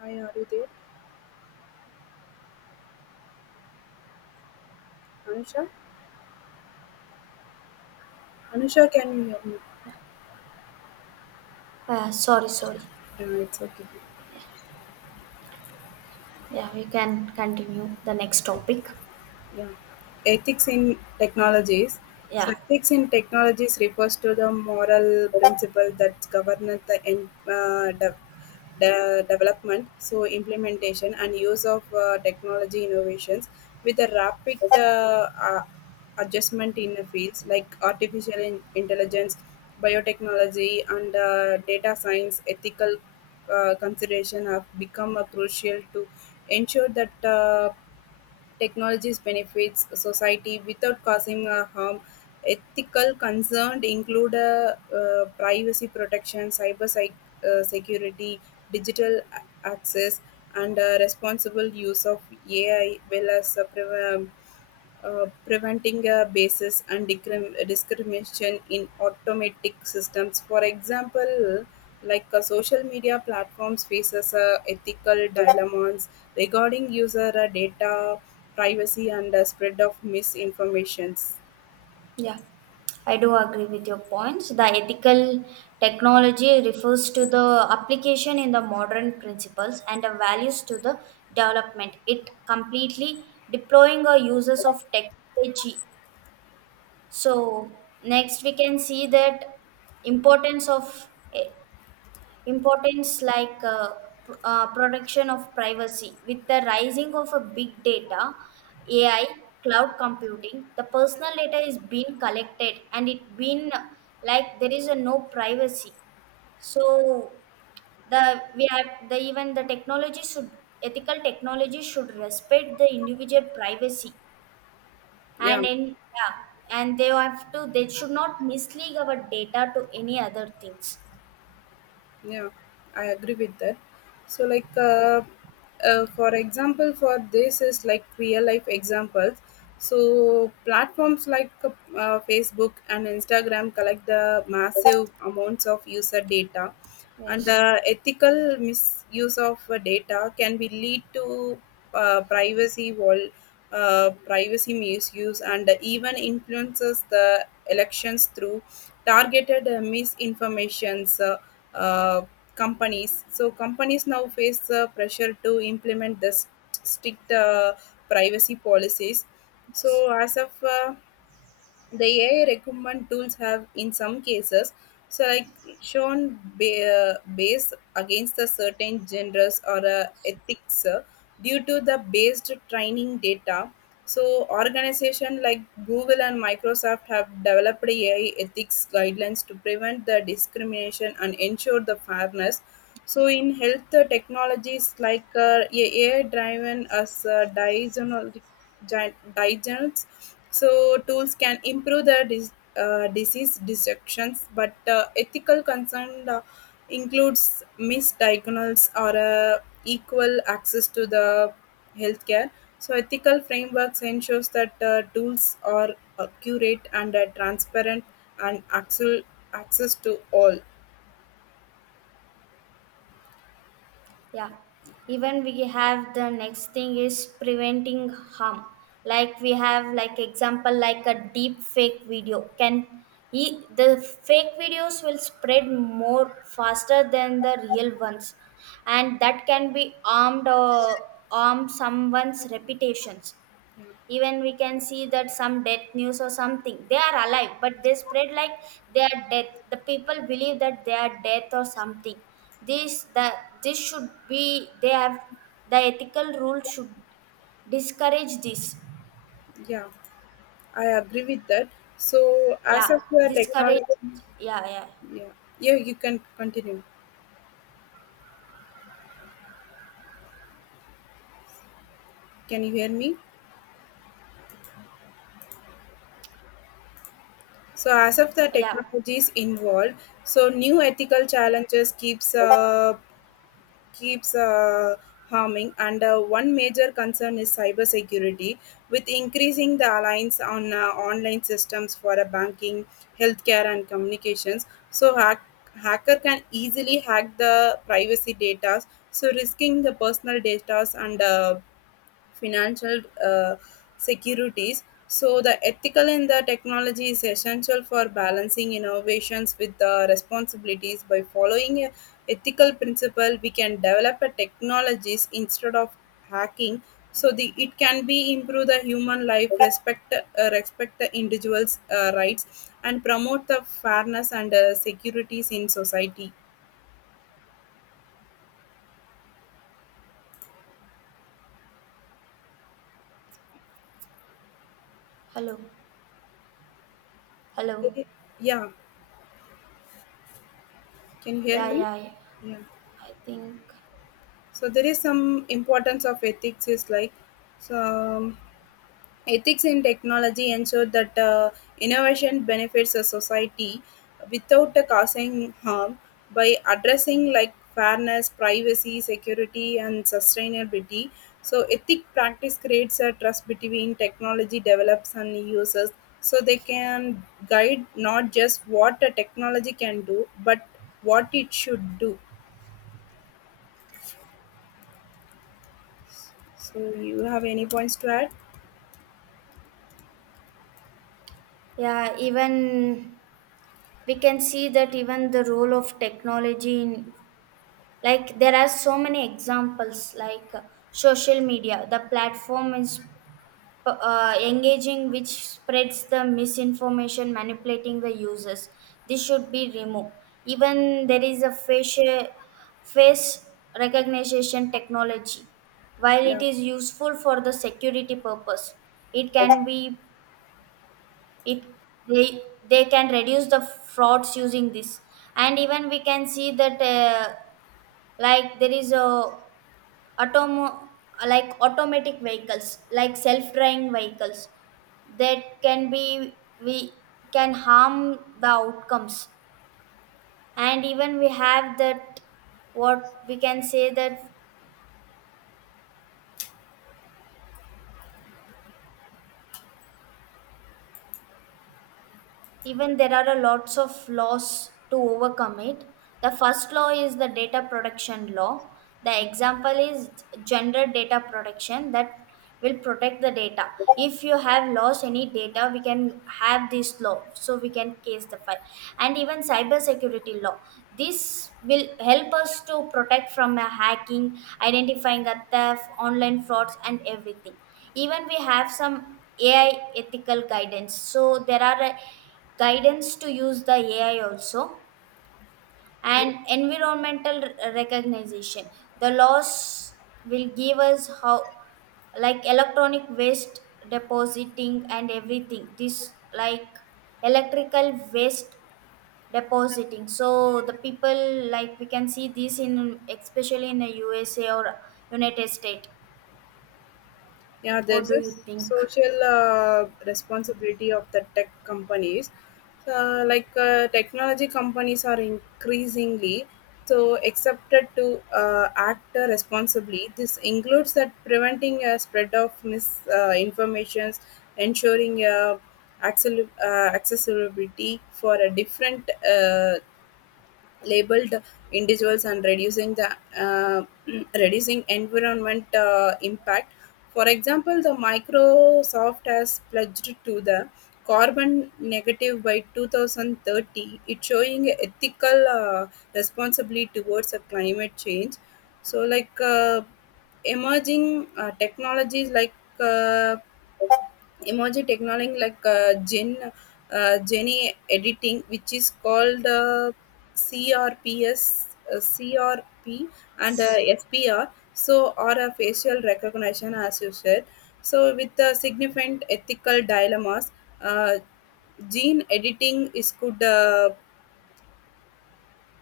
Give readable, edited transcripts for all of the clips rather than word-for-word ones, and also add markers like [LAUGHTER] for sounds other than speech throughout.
Hi, are you there? Anusha? Anusha, can you hear me? Sorry, sorry. No, it's okay. Yeah, yeah, we can continue the next topic. Yeah. Ethics in technologies. Yeah, So, ethics in technologies refers to the moral principle that govern the development, so implementation and use of technology innovations with a rapid adjustment in the fields like artificial intelligence, biotechnology, and data science. Ethical consideration have become crucial to ensure that. Technologies benefits society without causing a harm. Ethical concerns include privacy protection, cyber security, digital access, and responsible use of AI, well as um, preventing basis and discrimination in automatic systems. For example, like social media platforms faces ethical dilemmas regarding user data privacy and spread of misinformations. yeah. I do agree with your points. The ethical technology refers to the application in the modern principles and the values to the development. It completely deploying or uses of technology. So next we can see that importance of e- importance like protection of privacy with the rising of a big data, ai cloud computing, the personal data is being collected and it been, like, there is a no privacy. So the we have, the even the technology should, ethical technology should respect the individual privacy. Yeah. And in, yeah, and they have to, they should not mislead our data to any other things. Yeah, I agree with that. So, like, for example, for this is like real life examples. So, platforms like Facebook and Instagram collect the massive amounts of user data and Yes. Ethical misuse of data can be lead to privacy wall, privacy misuse and even influences the elections through targeted misinformations uh, Companies so companies now face the pressure to implement the strict privacy policies so as of the AI recommend tools have, in some cases, selection based against a certain genres or ethics due to the based training data. So, organizations like Google and Microsoft have developed AI ethics guidelines to prevent the discrimination and ensure the fairness. So, in health technologies like AI driven as diagnostic so tools can improve the disease detections, but ethical concern includes misdiagnosis or equal access to the healthcare. So ethical frameworks ensures that tools are accurate and transparent and actual access to all. Yeah. Even we have the next thing is preventing harm. Like we have, like, example like a deep fake video can, the fake videos will spread more faster than the real ones, and that can be armed or harm someone's reputations. Even we can see that some death news or something, they are alive but they spread like they are death, the people believe that they are death or something. This the this should be, they have the ethical rule should discourage this. Yeah, I agree with that. So as Yeah, of the discourage. technology, Yeah, yeah, yeah, yeah, you can continue. Can you hear me? So as of the yeah, technologies involved, so new ethical yeah. challenges keeps harming, and one major concern is cybersecurity. With increasing the alliance on online systems for banking, healthcare, and communications, so hacker can easily hack the privacy data, so risking the personal data and financial securities. So, the ethical in the technology is essential for balancing innovations with the responsibilities. By following a ethical principle, we can develop a technologies instead of hacking. So, the it can be improve the human life, respect the individuals' rights, and promote the fairness and securities in society. Hello, hello. Yeah, can you hear Yeah, me? yeah, yeah. Yeah. I think, So there is some importance of ethics is like. So ethics in technology ensure that innovation benefits a society without causing harm by addressing like fairness, privacy, security, and sustainability. So ethic practice creates a trust between technology develops and users, so they can guide not just what a technology can do but what it should do. So you have any points to add? yeah, even we can see that even the role of technology in, like, there are so many examples like social media, the platform is engaging which spreads the misinformation manipulating the users. This should be removed. Even there is a facial face recognition technology. While it Yeah. is useful for the security purpose, it can be, it they they can reduce the frauds using this. And even we can see that like there is a automo- like automatic vehicles, like self-driving vehicles, that can be, we can harm the outcomes. And even we have that, what we can say that, even there are a lots of laws to overcome it. The first law is the data protection law. The example is gender data protection, that will protect the data. If you have lost any data, we can have this law so we can case the file. And even cyber security law, this will help us to protect from a hacking, identifying a theft, online frauds, and everything. Even we have some ai ethical guidance, so there are a guidance to use the AI also, and environmental recognition. The laws will give us how, like electronic waste depositing and everything. This, like electrical waste depositing. So the people, like, we can see this in especially in the USA or United States. Yeah, What there's do a you think? social responsibility of the tech companies. So, like technology companies are increasingly so accepted to act responsibly. This includes that preventing a spread of misinformations, ensuring accessibility for a different labeled individuals and reducing the uh, [CLEARS THROAT] reducing environment impact. For example, the Microsoft has pledged to the carbon negative by 2030, it's showing a ethical responsibility towards a climate change. So like emerging uh, technologies like uh, emerging technology like gene editing, which is called CRPS, CRP, and FPR. So, or a facial recognition, as you said. So, with the significant ethical dilemmas, uh, gene editing is could uh,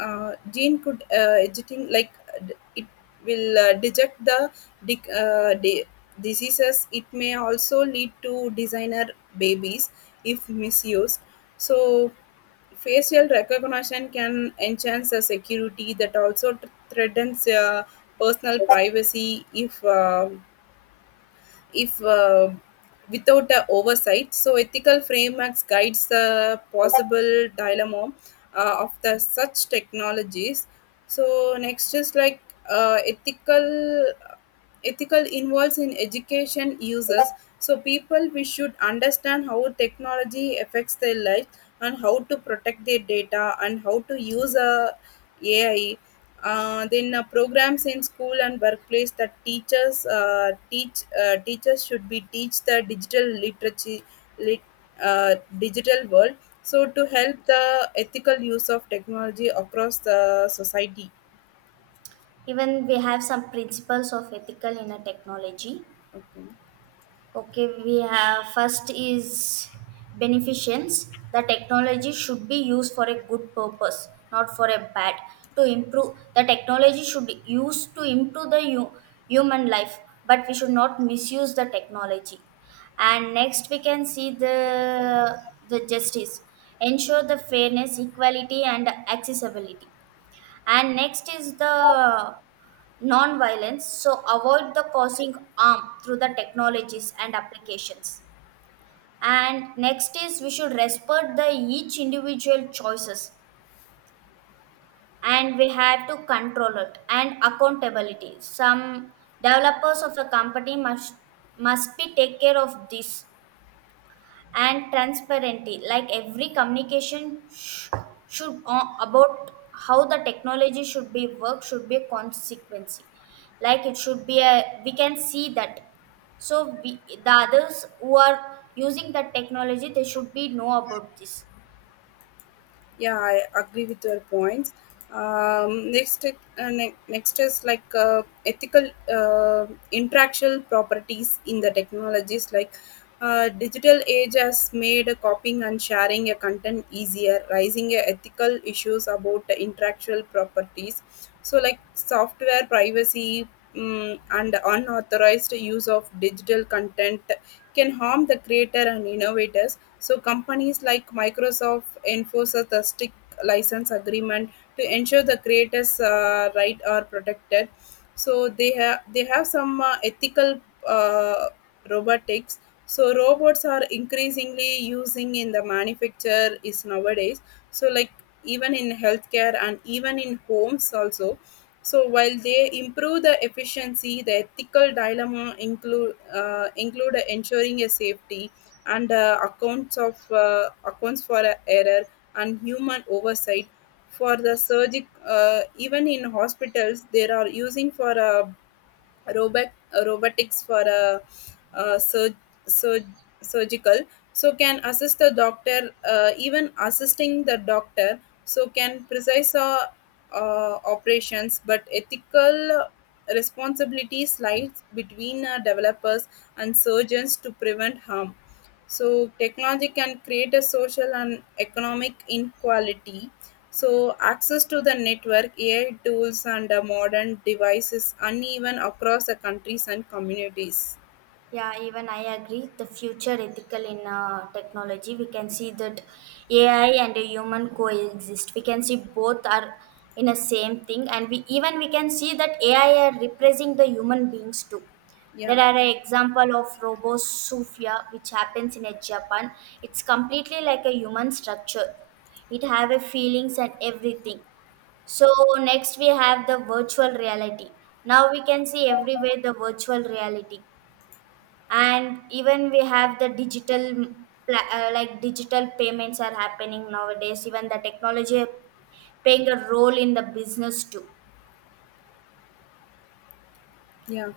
uh, gene could editing like it will detect the dic- uh, di- diseases. It may also lead to designer babies if misused. So facial recognition can enhance the security that also threatens personal privacy if without the oversight. So ethical frameworks guides the possible dilemma of the such technologies. So next is like uh, ethical ethical involves in education uses. So people we should understand how technology affects their life and how to protect their data and how to use a AI, then programs in school and workplace that teachers should be teach the digital lit, digital world so to help the ethical use of technology across the society. Even we have some principles of ethical in a technology. Okay. Okay, we have first is beneficence. The technology should be used for a good purpose, not for a bad. To improve, the technology should be used to improve the human life, but we should not misuse the technology. And next, we can see the justice. Ensure the fairness, equality, and accessibility. And next is the non-violence, so avoid the causing harm through the technologies and applications. And next is, we should respect the each individual choices, and we have to control it and accountability. Some developers of the company must, be take care of this. And transparency, like every communication should about how the technology should be work, should be a consequence. Like it should be, a we can see that, so we, the others who are using that technology, they should be know about this. Yeah, I agree with your points. Next next is like ethical uh, intellectual properties in the technologies. Like digital age has made copying and sharing a content easier, raising a ethical issues about the intellectual properties. So, like software privacy and unauthorized use of digital content can harm the creator and innovators. So companies like Microsoft enforce a the strict license agreement to ensure the creators' right are protected. So they have some ethical uh, robotics. So robots are increasingly using in the manufacture is nowadays. So like even in healthcare and even in homes also. So while they improve the efficiency, the ethical dilemma include ensuring a safety and accounts for error and human oversight for the surgic even in hospitals they are using for robot robotics for uh, sur- sur- surgical so can assisting the doctor so can precise operations but ethical responsibilities lies between developers and surgeons to prevent harm. So technology can create a social and economic inequality. So access to the network, AI tools, and modern devices uneven across the countries and communities. Yeah, even I agree. The future ethical in technology, we can see that AI and a human coexist. We can see both are in a same thing, and we, even we can see that AI are replacing the human beings too. There Yeah, are an example of Robosufia, which happens in a Japan. It's completely like a human structure. It have a feelings and everything. So next we have the virtual reality. Now we can see everywhere the virtual reality. And even we have the digital, mm, like digital payments are happening nowadays. Even the technology playing a role in the business too. yeah.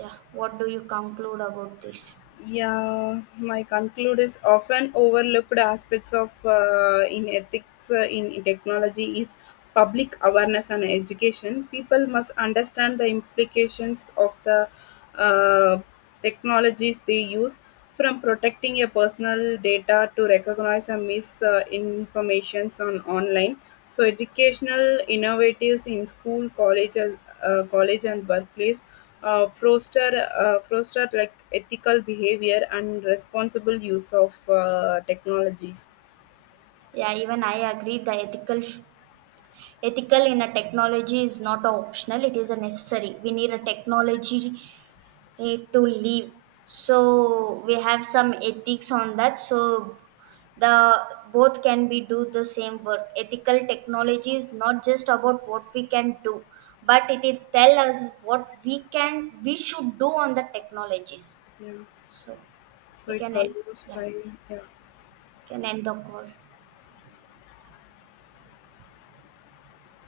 Yeah, what do you conclude about this? Yeah, my conclude is often overlooked aspects of in ethics in technology is public awareness and education. People must understand the implications of the uh, technologies they use, from protecting your personal data to recognize and misinformations informations on online. So, educational innovatives in school, colleges, college and workplace foster like ethical behavior and responsible use of technologies. Yeah, even I agree, the ethical ethical in a technology is not a optional, it is a necessary. We need a technology, to live. So we have some ethics on that. So the both can be do the same work. Ethical technology is not just about what we can do, but it will tell us what we can we should do on the technologies. Yeah, So so we it's can end, almost yeah, time. Yeah. can end the call.